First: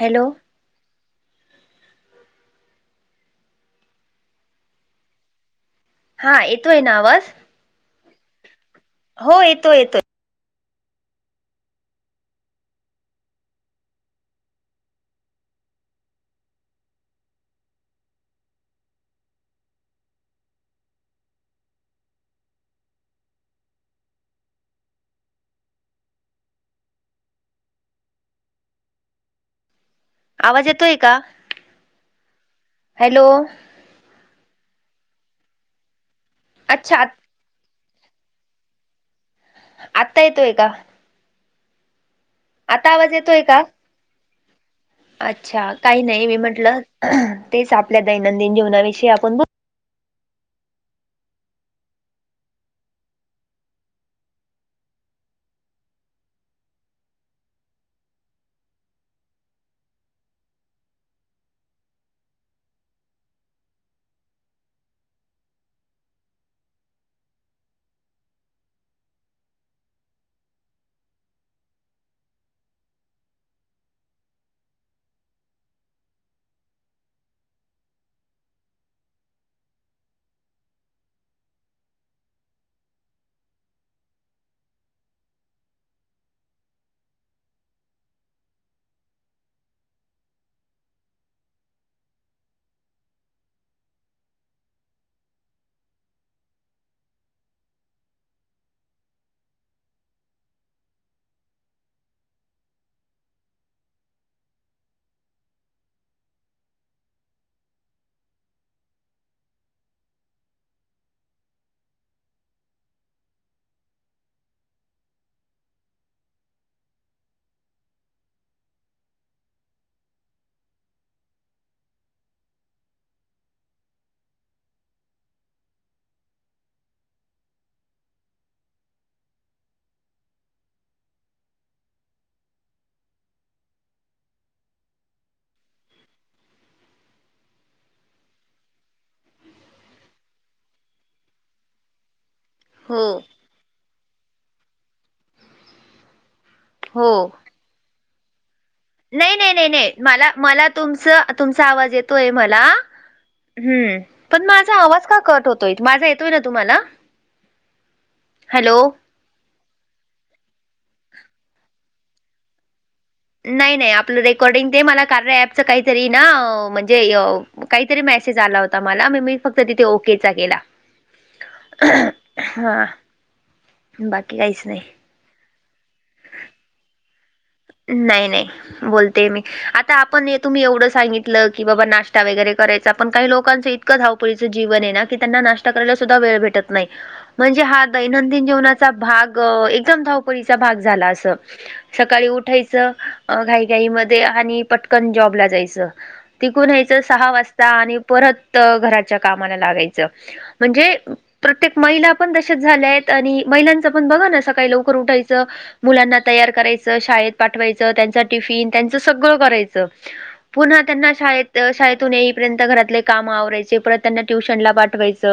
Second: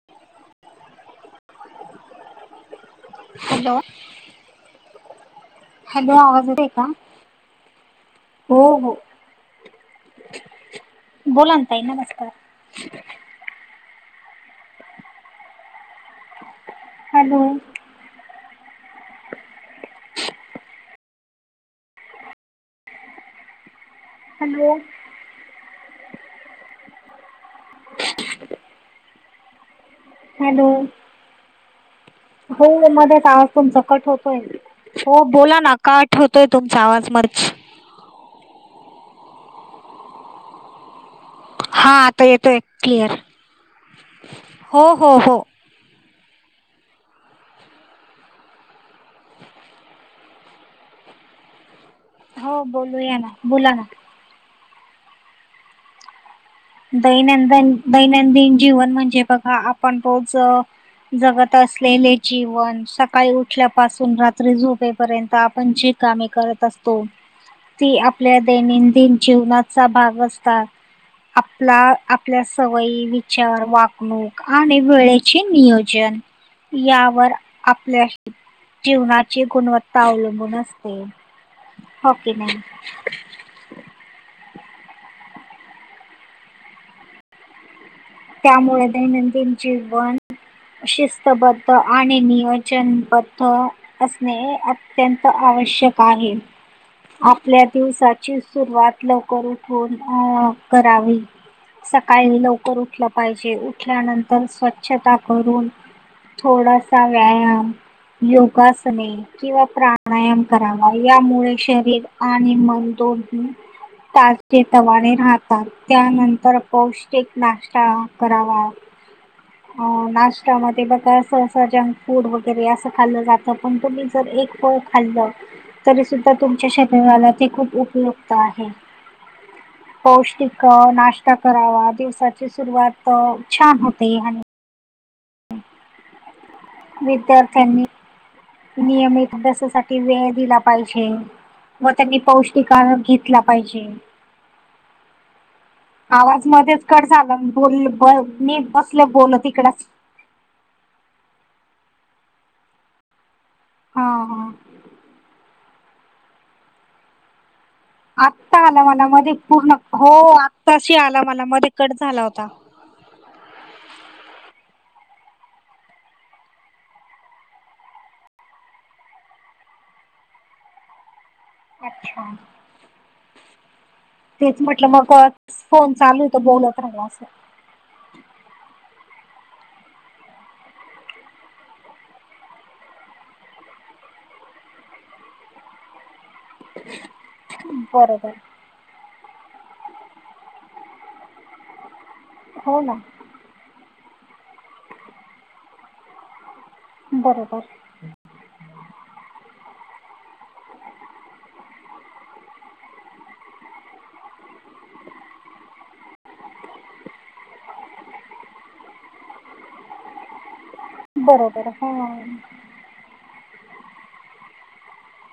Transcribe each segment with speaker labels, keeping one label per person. Speaker 1: Hello.
Speaker 2: Hello hello
Speaker 1: हा
Speaker 2: आवाज येत आहे
Speaker 1: येतोय
Speaker 2: का.
Speaker 1: ना आवाज
Speaker 2: हो हो.
Speaker 1: हो येतो येतोय.
Speaker 2: बोला ताई नमस्कार. हॅलो. हॅलो. हॅलो
Speaker 1: आवाज येतोय का
Speaker 2: हो मध्ये
Speaker 1: हॅलो
Speaker 2: आवाज तुमचा कट होतो हो बोला ना का ठेवतोय तुमचा
Speaker 1: अच्छा
Speaker 2: आवाज म
Speaker 1: आत्ता येतोय का
Speaker 2: हा आता येतोय
Speaker 1: आता आवाज
Speaker 2: क्लिअर
Speaker 1: येतोय का
Speaker 2: हो हो हो
Speaker 1: अच्छा काही नाही मी म्हंटलं तेच आपल्या दैनंदिन जीवनाविषयी आपण ब
Speaker 2: हो बोलू या ना बोला ना दैनंदन दैनंदिन जीवन म्हणजे बघा आपण रोज जगत असलेले जीवन सकाळी उठल्यापासून रात्री झोपेपर्यंत आपण ज कामे करत असतो ती आपल्या दैनंदिन जीवनाचा भाग असतात आपला. आपल्या सवयी, विचार, वागणूक आणि वेळेचे नियोजन, यावर आपल्याशी जीवनाची गुणवत्ता अवलंबून असते. हो की नाही. त्यामुळे, दैनंदिन जीवन शिस्तबद्ध आणि नियोजन बद्ध, असणे अत्यंत आवश्यक आहे. आपल्या दिवसाची सुरवात लवकर उठून, अ करावी. सकाळी लवकर उठलं पाहिजे. उठल्यानंतर स्वच्छता करून, थोडासा व्यायाम, योगासने, किंवा प्राणायाम करावा. यामुळे शरीर आणि मन दोन्ही ताजे तवाने राहतात. त्यानंतर पौष्टिक नष्टा का करावा.
Speaker 1: [inaudible]
Speaker 2: नाष्ट्या मध्ये बघा, अस अस जंक फूड वगैरे असं खाल्लं जातं. पण, तुम्ही जर एक फळ खाल्लं, तरी सुद्धा, तुमच्या शरीराला ते खूप उपयुक्त आहे. पौष्टिक नाश्ता करावा. दिवसाची सुरुवात छान होते. आणि विद्यार्थ्यांनी नियमित, अभ्यासासाठी वेळ दिला पाहिजे. व त्यांनी पौष्टिकार
Speaker 1: हो
Speaker 2: घेतला, पाहिजे. आवाज मध्येच कट
Speaker 1: हो
Speaker 2: झाला. बोल, ब मी बसलं
Speaker 1: नाही
Speaker 2: बोलत
Speaker 1: नाही नाही
Speaker 2: ईकडच.
Speaker 1: नाही मला, मला, तुमच तुमचा आवाज येतोय मला. हम्म.
Speaker 2: हा
Speaker 1: पण
Speaker 2: हा
Speaker 1: माझा आवाज का कट होतोय? माझा येतोय ना तुम्हाला?
Speaker 2: आत्ता
Speaker 1: हॅलो
Speaker 2: आला मला. मध्ये पूर्ण. हो आत्ताशी आला मला. मध्ये कट झाला होता.
Speaker 1: नाही नाही आपलं रेकॉर्डिंग ते, मला कार्या ऍपच काहीतरी ना, म्हणजे काहीतरी मेसेज आला होता मला. म मी फक्त तिथे ओकेचा केला.
Speaker 2: अच्छा,
Speaker 1: हा बाकी
Speaker 2: तेच
Speaker 1: काहीच नाही.
Speaker 2: म्हटलं म फोन चालू तयार त बोलत राहाय असं.
Speaker 1: नाही नाही. बोलते मी. आता आपण, हे तुम्ही एवढं सांगितलं की, बाबा नाश्ता वगैरे करायच. पण काही लोकांचं ईत क धावपळीचं जीवनेना की, त्यांना नाश्ता करायला सुद्धा वे भेटत नाही. म्हणजे हा
Speaker 2: बरोबर.
Speaker 1: दैनंदिन जीवना भाग एकदम धावपळीचा भाग झाला अस. सकाळी
Speaker 2: हो
Speaker 1: उठायचं
Speaker 2: ना
Speaker 1: घाईघाईमध्ये आणि पटकन जॉबला जायचं. तिकून यायचं, सहा
Speaker 2: बरोबर
Speaker 1: वाजता, आणि परत घराच्या कामाला लागायचं. म्हणजे प्रत्येक महिला पण तशच झाल्यात. आणि महिलांचं पण बघा ना सकाळी लवकर उठायचं. मुलांना तयार करायचं. त्याना शाळेत पाठवायचं. त्यांच टिफिन. त्यांचं सगळं करायचं. पुन्हा त्यांना शाळेत
Speaker 2: बरोबर हो.
Speaker 1: शाळेतून येईपर्यंत, घरातले काम आवरायचे. परत त्यांना ट्युशन ला पाठवायच.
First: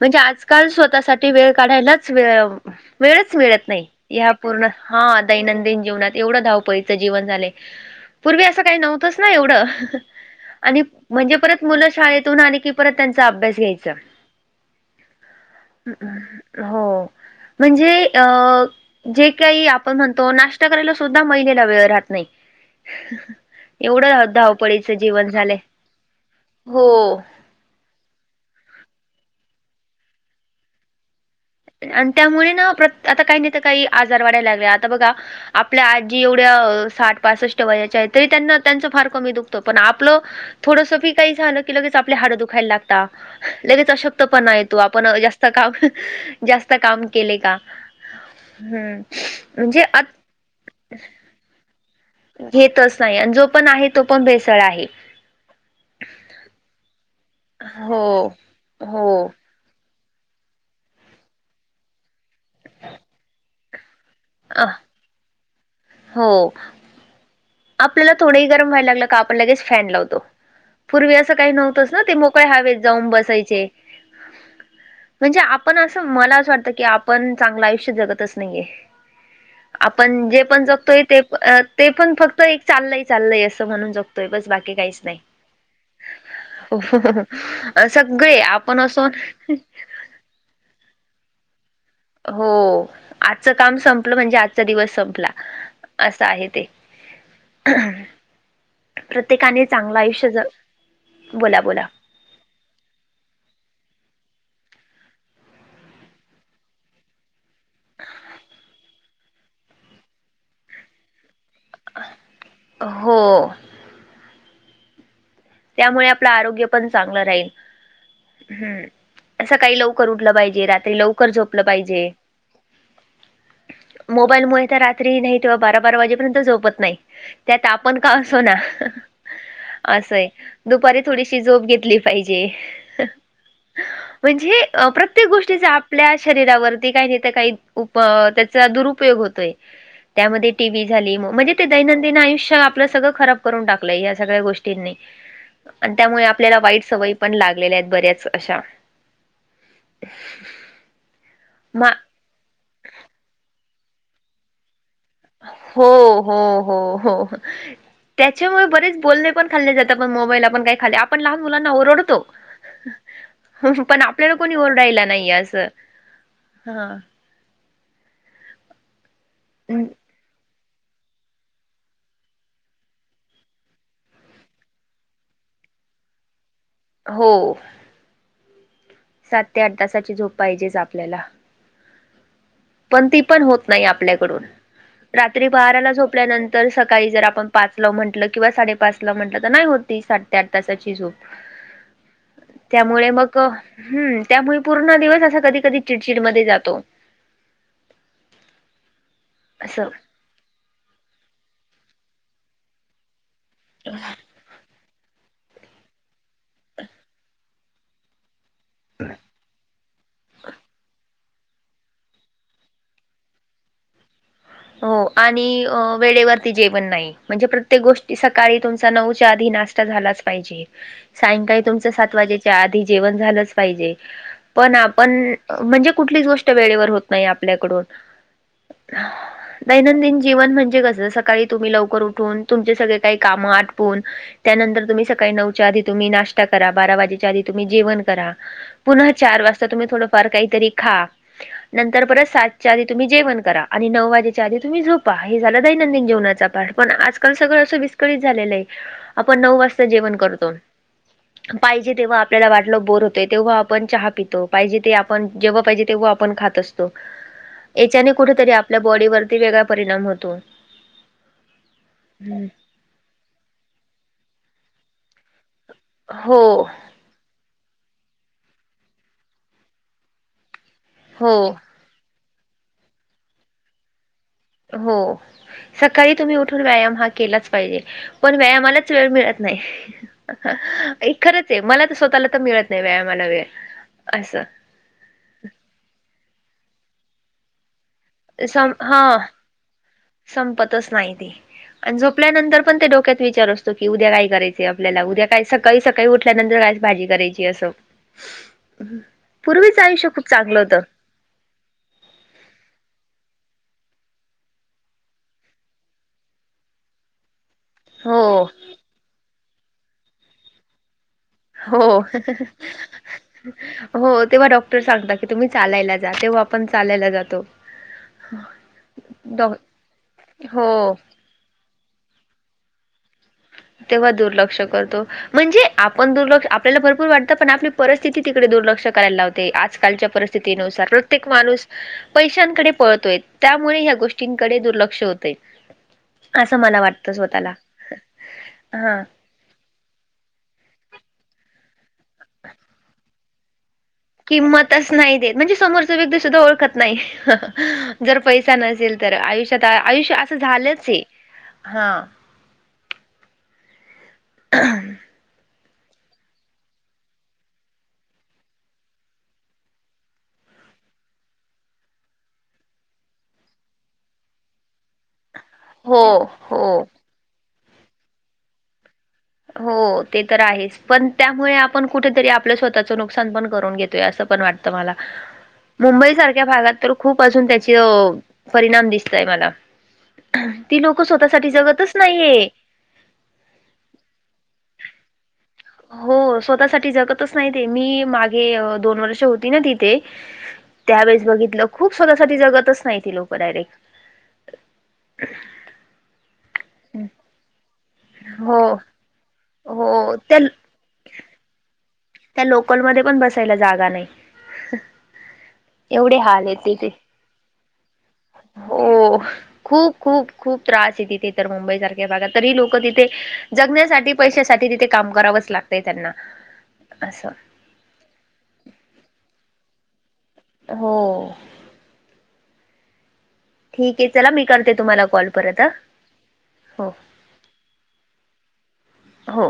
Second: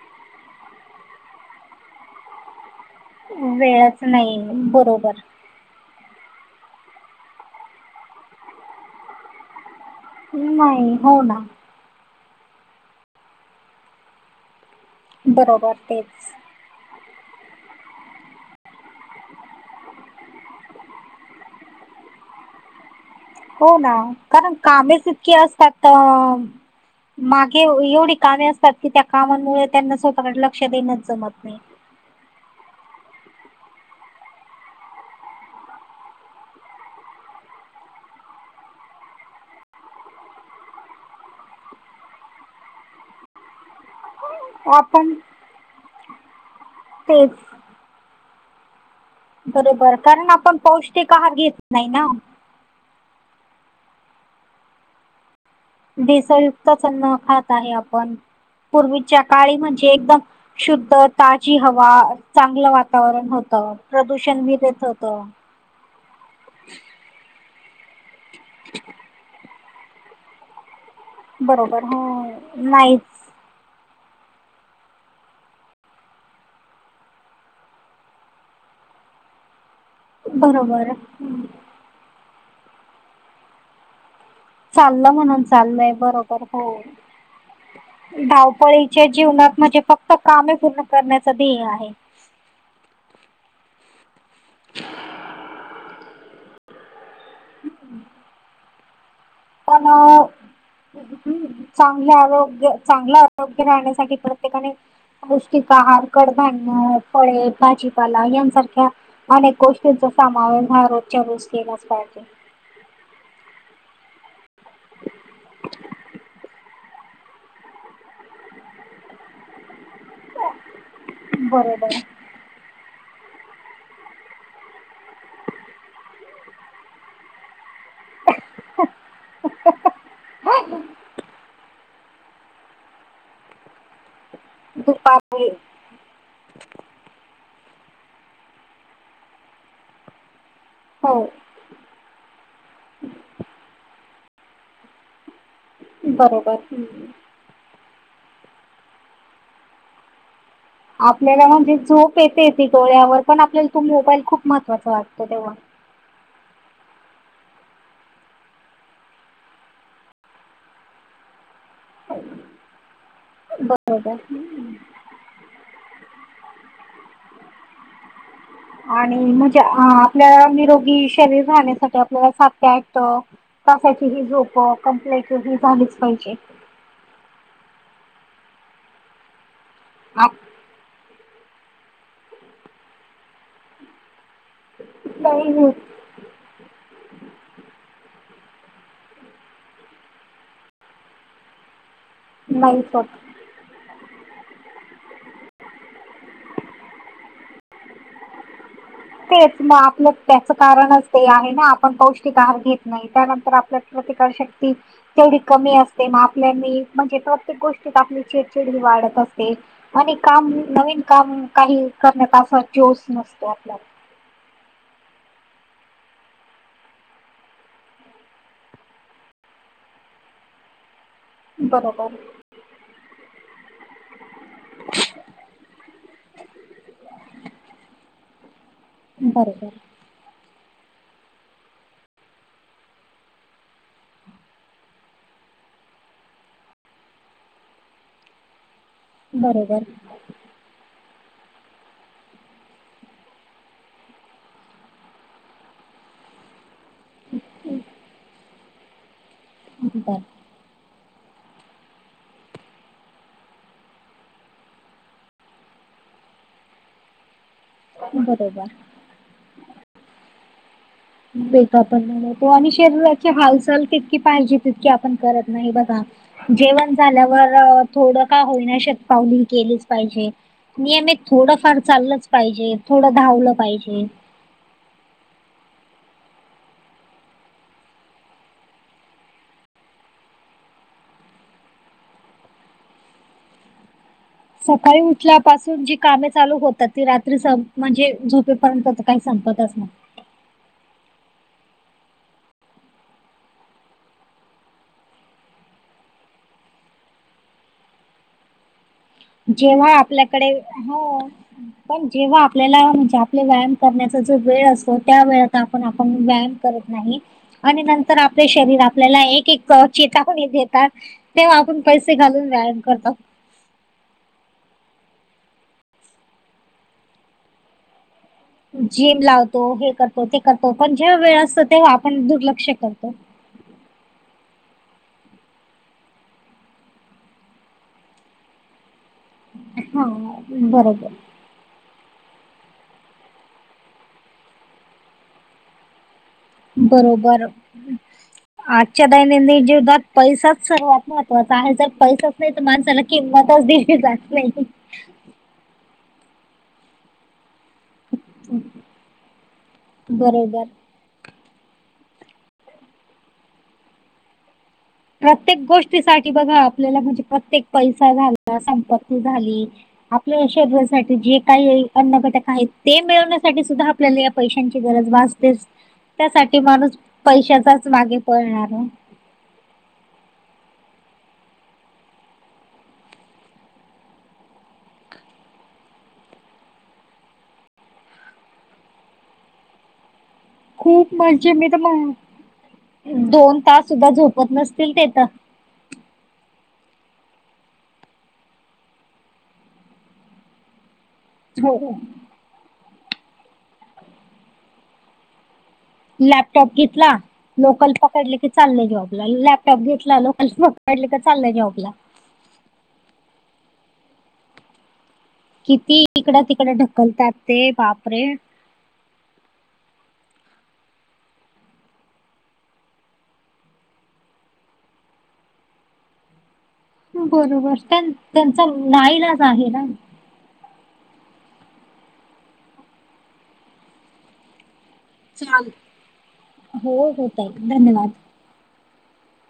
Speaker 1: म्हणजे, आजकाल स्वतःसाठी वेळ काढायलाच, वेळ मिळच मिळत नाही.
Speaker 2: वेळच
Speaker 1: ह पूर्ण हा
Speaker 2: बरोबर
Speaker 1: दैनंदिन जीवनात. एवढं धाव पळीचं जीवन झालय. पूर्वी असं काही नव्हतंच ना एवढं. आणि
Speaker 2: नाही हो
Speaker 1: म्हणजे
Speaker 2: ना.
Speaker 1: परत मुलं शाळेतून आले की, परत त्यांचा अभ्यास घ्यायचा.
Speaker 2: बरोबर
Speaker 1: ह
Speaker 2: तेच
Speaker 1: अम् [unintelligible] हो, म्हणजे अ जे काही आपण म्हणतो, नाश्ता करायला सुद्धा महिला वेळ राहत नाही.
Speaker 2: हो ना,
Speaker 1: एवढं
Speaker 2: कारण
Speaker 1: धावपळीचं
Speaker 2: कामेच
Speaker 1: जीवन
Speaker 2: इतकीे
Speaker 1: झालंय.
Speaker 2: असतात.
Speaker 1: हो.
Speaker 2: एवढी कामे असतात की, त्या कामांमुळे त्यांना स्वतःकडे लक्ष देणच जमत नाही.
Speaker 1: आणि त्यामुळे ना. प्र आता काही नाही त काही. आजार वाढायला लागले. आता बघा आपल्या आजी एवढ्या साठ पासष्ट वयाच्याये, तरी त्यांना त्यांचं फार कमी दुखत. पण आपलं थोडसी बी काही झालं की लगेच आपल्या हाडं दुखायला लागत लगेच अ पणा येतो आपण जास्त काम, जास्त काम केले
Speaker 2: तेच
Speaker 1: का ह
Speaker 2: बरोबर कारण आपण पौष्टिक आहार घेत नाही ना.
Speaker 1: घेतच नाही आणि जो पण आहे तो पण भेसळ आहे.
Speaker 2: दिसळयुक्तच अन्न खात आहे आपण
Speaker 1: हो
Speaker 2: पूर्वीच्या
Speaker 1: हो.
Speaker 2: काळी म्हणजे एकदम शुद्ध ताजी हवा चांगलं वातावरण होतं प्रदूषण
Speaker 1: अ
Speaker 2: देत होत.
Speaker 1: हो. आपल्याला थोडंही गरम व्हायला लागलं का आपण लगेच फॅन लावतो. पूर्वी असं काही
Speaker 2: बरोबर
Speaker 1: नव्हतच ना ते
Speaker 2: हो
Speaker 1: मोकळे हवेत
Speaker 2: नाहीच
Speaker 1: जाऊन बसायचे. म्हणजे आपण असं मला असं वाटतं की आपण चांगलं आयुष्य जगतच नाहीये. आपण जे पण
Speaker 2: बरोबर
Speaker 1: जगतोय ते ते पण फक्त एक चाललं चालय असं म्हणून जगतोय बस बाकी काहीच
Speaker 2: चाललं
Speaker 1: नाही.
Speaker 2: म्हणून चाललय बरोबर हो
Speaker 1: सगळे आपण
Speaker 2: धावपळीच्या
Speaker 1: असो
Speaker 2: जीवनात म्हजे फक्त कामे पूर्ण करण्याचा ध्येय आहे.
Speaker 1: हो आजचं काम संपलं म्हणजे आजचा दिवस संपला असं आहे ते. प्रत्येकाने
Speaker 2: पण
Speaker 1: चांगलं
Speaker 2: अ
Speaker 1: आयुष्य ज बोला बोला
Speaker 2: चां हे आरोग्य चांगलं आरोग्य राहण्यासाठी प्रत्येकाने पौष्टिक आहार, कडधान्य फळे, भाजीपाला यांसारख्या अनेक गोष्टींचा समावेश हा रोजच्या रोज केलाच पाहिजे.
Speaker 1: हो. त्यामुळे आपलं आरोग्य पण चांगलं राहील हम्म सकाळी लवक लवकर उठलं पाहिजे, रात्री लवकर झोपलं
Speaker 2: बरोबर
Speaker 1: पाहिजे. मोबाईलमुळे तर रात्री नाही किंवा बारा, बारा वाजेपर्यंत झोपत नाही. त्यात आपण का असो ना असंय दुपारी थोडीशी झोप घेतली पाहिजे. म्हणजे प्रत्येक
Speaker 2: दुपारी
Speaker 1: गोष्टीचा आपल्या शरीरावरती काही नाही तर काहीप त्याचा दुरुपयोग होतोय. त्यामध्ये टी, व्ही
Speaker 2: हो
Speaker 1: झाली मग म्हणजे ते दैनंदिन आयुष्य आपलं सगळं खराब करून टाकलंय या सगळ्या गोष्टींनी. आणि त्यामुळे
Speaker 2: बरोबर
Speaker 1: आपल्याला वाईट सवय पण लागल आहेत बऱ्याच अशा.
Speaker 2: आपल्याला म्हणजे
Speaker 1: मा
Speaker 2: झोप येते ती डोळ्यावर पण आपल्याला तो मोबाईल खूप महत्त्वाचा वाटतो तेव्हा.
Speaker 1: हो हो हो हो. त्याच्यामुळे बरेच बोलणे पण खाल्ले जात आपण मोबाईल आपण काही खाली आपण लहान मुलांना ओरडतो पण
Speaker 2: बरोबर
Speaker 1: आपल्याला कोणी ओरडायला नाही असं हा.
Speaker 2: आणि म्हणजे अ आपल्या निरोगी शरीर राहण्यासाठी आपल्याला सात ते आठ तासाची ही झोप कंपल्याची ही झालीच पाहिजे.
Speaker 1: हो. सात ते आठ तासाची झोप पाहिजेच आपल्याला. पण ती पण होत नाही आपल्याकडून रात्री
Speaker 2: नाही होत
Speaker 1: बाराला झोपल्यानंतर तर सकाळी जर आपण पाच ला म्हटलं किंवा साडेपाच ला म्हंटलं तर नाही होती साडे ते आठ तासाची झोप. ह [unintelligible]
Speaker 2: नाहीच होत
Speaker 1: त्यामुळे मग हम्म त्यामुळे पूर्ण दिवस असा कधी, कधी चिडचिडमध्ये जातो.
Speaker 2: तेच
Speaker 1: असं
Speaker 2: आपलं त्याच कारणच ते आहे ना आपण पौष्टिक आहार घेत नाही त्यानंतर तर आपल्यात प्रतिकार शक्ती तेवढी कमी असते ना आपल्या म्हणजे प्रत्येक गोष्टीत आपली वाढत असते आणि काम नवीन काम काही करण्याचा अस जोश नसतो आपल्याला
Speaker 1: हो आणि वेळेवरती जेवण नाही. म्हणजे प्रत्येक गोष्टी सकाळी तुमचा नऊच्या आधी नाश्ता झालाच पाहिजे सायंकाळी तुमचं
Speaker 2: बरोबर
Speaker 1: सात वाजेच्या आधी जेवण झालंच पाहिजे पण आपण म्हणजे कुठलीच गोष्ट वेळेवर होत नाही आपल्याकडून [unintelligible]
Speaker 2: बरोबर
Speaker 1: दैनंदिन जीवन म्हणजे कसं सकाळी तुम्ही लवकर उठून तुमचे सगळे काही कामं आटपून त्यानंतर तुम्ही सकाळी नऊच्या आधी तुम्ही नाश्ता करा बारा वाजेच्या आधी तुम्ही जेवण करा पुन्हा चार वाजता
Speaker 2: बरोबर
Speaker 1: तुम्ही थोड पार काय तरी खा नंतर परत सात च्या आधी तुम्ही तम्ही जेवण करा आणि नऊ वाजेच च्या आधी तुम्ही झोपा हे झाला दैनंदिन जीवनाचा पाठ पण आज काण सगळं असं विस्कळीत झालेलं आहे आपण नऊ वाजता जेवण
Speaker 2: बर
Speaker 1: करतो पाहिजे तेव्हा आपल्याला वाटलं बोर होतंय तेव्हा आपण चहा पितो पाहिजे ते आप - आपण जेव्हा पाहिजे तेव्हा आपण खात असतो याच्याने कुठतरी
Speaker 2: बरोबर
Speaker 1: आपल्या बॉडीवरती वेगळा परिणाम होतो
Speaker 2: [unintelligible]
Speaker 1: हम्म.
Speaker 2: आणि शरीराची हालचाल कितकी पाहिजे तितकी आपण करत नाही बस
Speaker 1: हो
Speaker 2: जेवण झाल्यावर थोडं का होईना शत पावली हो केलीच पाहिजे नियमित
Speaker 1: हो
Speaker 2: थोडंफार चाललंच पाहिजे थोडं धावलं पाहिजे.
Speaker 1: हो. सकाळी तुम्ही उठून व्यायाम हा केलाच पाहिजे पण व्यायामालाच वेळ मिळत नाही. अइ खरंचय मला तर स्वतःला तर मिळत नाही व्यायामाला वेळ असं.
Speaker 2: सकाळी उठल्यापासून जी कामे चालू होतात ती रात्री सं म्हणजे.
Speaker 1: सम हा.
Speaker 2: पतच नाय
Speaker 1: संपतच नाही ते आणि झोपल्यानंतर पण ते डोक्यात विचार असतो की उद्या काय करायचं आपल्याला उद्या काय सक - काळी सकाळी उठल्यानंतर कास भाजी करायचीय असं. पूर्वीच
Speaker 2: जेव्हा
Speaker 1: आयुष्य खूप
Speaker 2: आपल्याकडे
Speaker 1: चांगलं होतं.
Speaker 2: हो पण जेव्हा आपल्याला म्हणजे आपले व्यायाम करण्याचा जो वेळ असतो त्या वेळ आपण आपण व्यायाम करत नाही आणि नंतर
Speaker 1: हो.
Speaker 2: आपले शरीर आपल्याला एक एक चेतावणी देतात तेव्हा आपण
Speaker 1: हो.
Speaker 2: पैसे घालून व्यायाम करतात
Speaker 1: हो तेव्हा डॉक्टर सांगता की तुम्ही चालायला जा तेव्हा आपण चालायला जातो. [unintelligible]
Speaker 2: जिम
Speaker 1: डॉ
Speaker 2: लावतो हे करतो ते
Speaker 1: हो.
Speaker 2: करतो पण जेव्हा वेळ असतो तेव्हा आपण दुर्लक्ष करतो
Speaker 1: तेव्हा दुर्लक्ष करतो. म्हणजे आपण दुर्लक्ष आपल्याला भरपूर वाटतं पण आपली परिस्थिती तिकडे दुर्लक्ष करायला लावते ते
Speaker 2: हा
Speaker 1: आजकालच्या परिस्थितीनुसार
Speaker 2: बरोबर
Speaker 1: प्रत्येक माणूस. पैशांकडे पळतोय त्यामुळे ह्या गोष्टींकडे दुर्लक्ष होतय. असं मला वाटतं
Speaker 2: बरोबर
Speaker 1: स्वतःला हा.
Speaker 2: आजच्या दय नंदीन जीवनात पैसाच सर्वात महत्वाचा आहे जर पैसाच नाही तर माणसाला किंमतच दे -
Speaker 1: किंमतच नाही देत म्हणजे समोरचा व्यक्ती सुद्धा ओळखत नाही. जर पैसा नसेल तर आयुष्यात आयुष्य असं
Speaker 2: बरोबर
Speaker 1: झालंचय हा. [unintelligible]
Speaker 2: प्रत्येक गोष्टीसाठी बघा आपल्याला म्हणजे प्रत्येक पैसा झाला संपत्ती झाली. आपल्या शरीरासाठी जे काही अन्न घटक आहेत ते मिळवण्यासाठी सुद्धा. आपल्याला या पैशांची गरज भासतेच.
Speaker 1: हो
Speaker 2: त्यासाठी
Speaker 1: हो
Speaker 2: माणूस पैशाचाच मागे पळणाराय
Speaker 1: हो ते तर आहेच पण त्यामुळे आपण कुठेतरी आपल्या स्वतःचं नुकसान पण करून घेतोय असं पण वाटत. त मला. मुंबई सारख्या भागात तर खूप अजून त्याचे परिणाम दिसतय मला. ती लोक
Speaker 2: खूप
Speaker 1: स्वतःसाठी
Speaker 2: म्हणजे मी तर
Speaker 1: जगतच
Speaker 2: म्हण
Speaker 1: नाहीये.
Speaker 2: दोन तास सुद्धा झोपत नसतील तेथ.
Speaker 1: हो स्वतःसाठी जगतच नाही ते मी मागे दोन वर्ष होती ना तिथे. हम. त्यावेेळेस बघितलं
Speaker 2: हो
Speaker 1: खूप स्वतःसाठी जगतच नाही ती लोक डायरेक्ट.
Speaker 2: लॅपटॉप घेतला लोकल पकडले की
Speaker 1: हो
Speaker 2: चाल जॉबला लॅपटॉप
Speaker 1: हो
Speaker 2: घेतला
Speaker 1: त्या
Speaker 2: लोकल. वाडलं का चाललंय जेऊकला.
Speaker 1: त्या लोकलमध्येध्ये पण बसायला जागा नाही.
Speaker 2: किती
Speaker 1: एवढे
Speaker 2: इकड
Speaker 1: हाल आहेत
Speaker 2: तिकडे
Speaker 1: तिथे
Speaker 2: ढकलतात ते. बापरे!
Speaker 1: हो. खूप खूप खूप त्रास आहे तिथे तर मुंबई सारख्या भागात तरी लोक तिथे जगण्यासाठी. पैशासाठी तिथे काम करावंच लागतंय त्यांना. असं
Speaker 2: बरोबर त्यां त्यांचा नाईलाज आहे ना.
Speaker 1: हो. ठीक आहे चला मी करते तुम्हाला. कॉल परत
Speaker 2: चाल हो होत आहे धन्यवाद.
Speaker 1: हो